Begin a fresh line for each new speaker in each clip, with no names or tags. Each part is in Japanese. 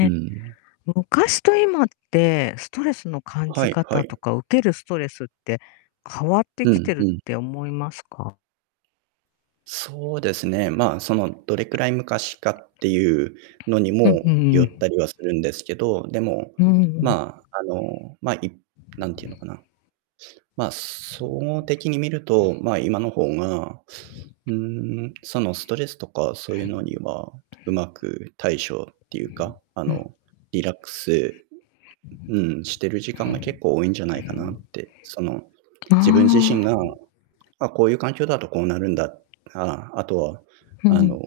うん。
昔と今ってストレスの感
は
じ
いは
方と
い。
か受けるストレスって変わって
う
きて
ん
るっ
うん。
て思いますか？
そうですね。ま、その、どれくらい昔かっていうのに
うん、
も
うんうんう
よっ
ん。
たりはするんですけど、でも、
うん。
ま、あの、ま、い何て言うのかな。ま、総合的に見ると、まあ、今の方が、ん、そのストレスとかそういうのには、上手く対処っていうか、あ
うん。
の、リラックス、うん、してる時間が結構多いんじゃないかなって。その、
あ
自分自身
あ。
が、あ、こういう環境だとこうなるんだ、あ、あとは、
う
あ
ん。
の、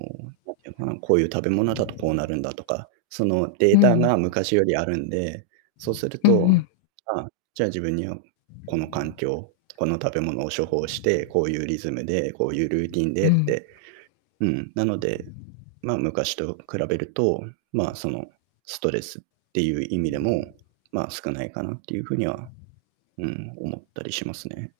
なんていうのかな、こういう食べ物だとこうなるんだとか、そのデ
う
ータ
ん。
が昔よりあるんで、そうする
うんう
と、
ん。
あ、じゃあ自分にはこの環境、この食べ物を処方して、こういうリズムで、こういうルーティン
う
でっ
ん。
て。うん、なので、ま、昔と比べると、ま、その、ストレスっていう意味でも、ま、少ないかなっていう風には、うん、思ったりしますね。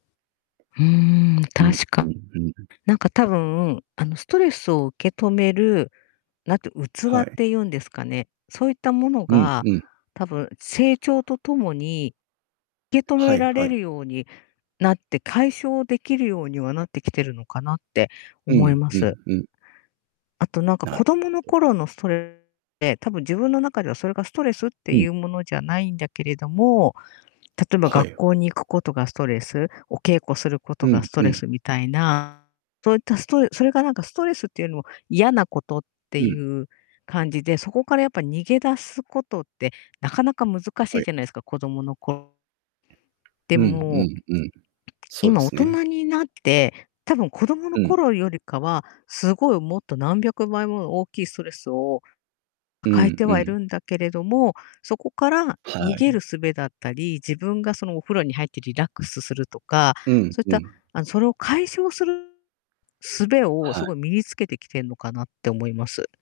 うーん、
うん
確
うん
か。
うん。
なんかたぶん、あのストレスを受け止める、なんていう器
は
っ
い。
ていうんですかね、そういったもの
うん
が
うん。
多分成長と共に受け止
は
め
い
ら
は
れる
い。
ようになって、解消できるようにはなってきてるのかなって
う
思い
ん
ま
う
す。
んうん。
あとなんか
な
子供の
[unintelligible]
頃のストレスって、たぶん自分の中ではそれがストレスって
う
い
ん。
うものじゃないんだけれども、例えば
は
学
い。
校に行くことがストレス、お稽古すること
う
が
ん
スト
う
レ
ん。
スみたいな、そういったストレそれがなんかストレスっていうのも嫌なことって
うん。
いう感じで、そこからやっぱ逃げ出すことってなかなか難し
は
い
い。
じゃないですか、子供の頃。で
うん
も
うんうん。そうで
今大
すね。
人になって、たぶん子供の
うん。
頃よりかは、すごいもっと何百倍もの大きいストレスを
う
抱え
ん
て
う
はい
ん。
るんだけれども、そこから逃
は
げ
い。
る術だったり、自分が、その、お風呂に入ってリラックスするとか、
うん
そういっ
う
た、
ん。
あの、それを解消する術を
は
す
い。
ごい身に着けてきてんのかなって思います。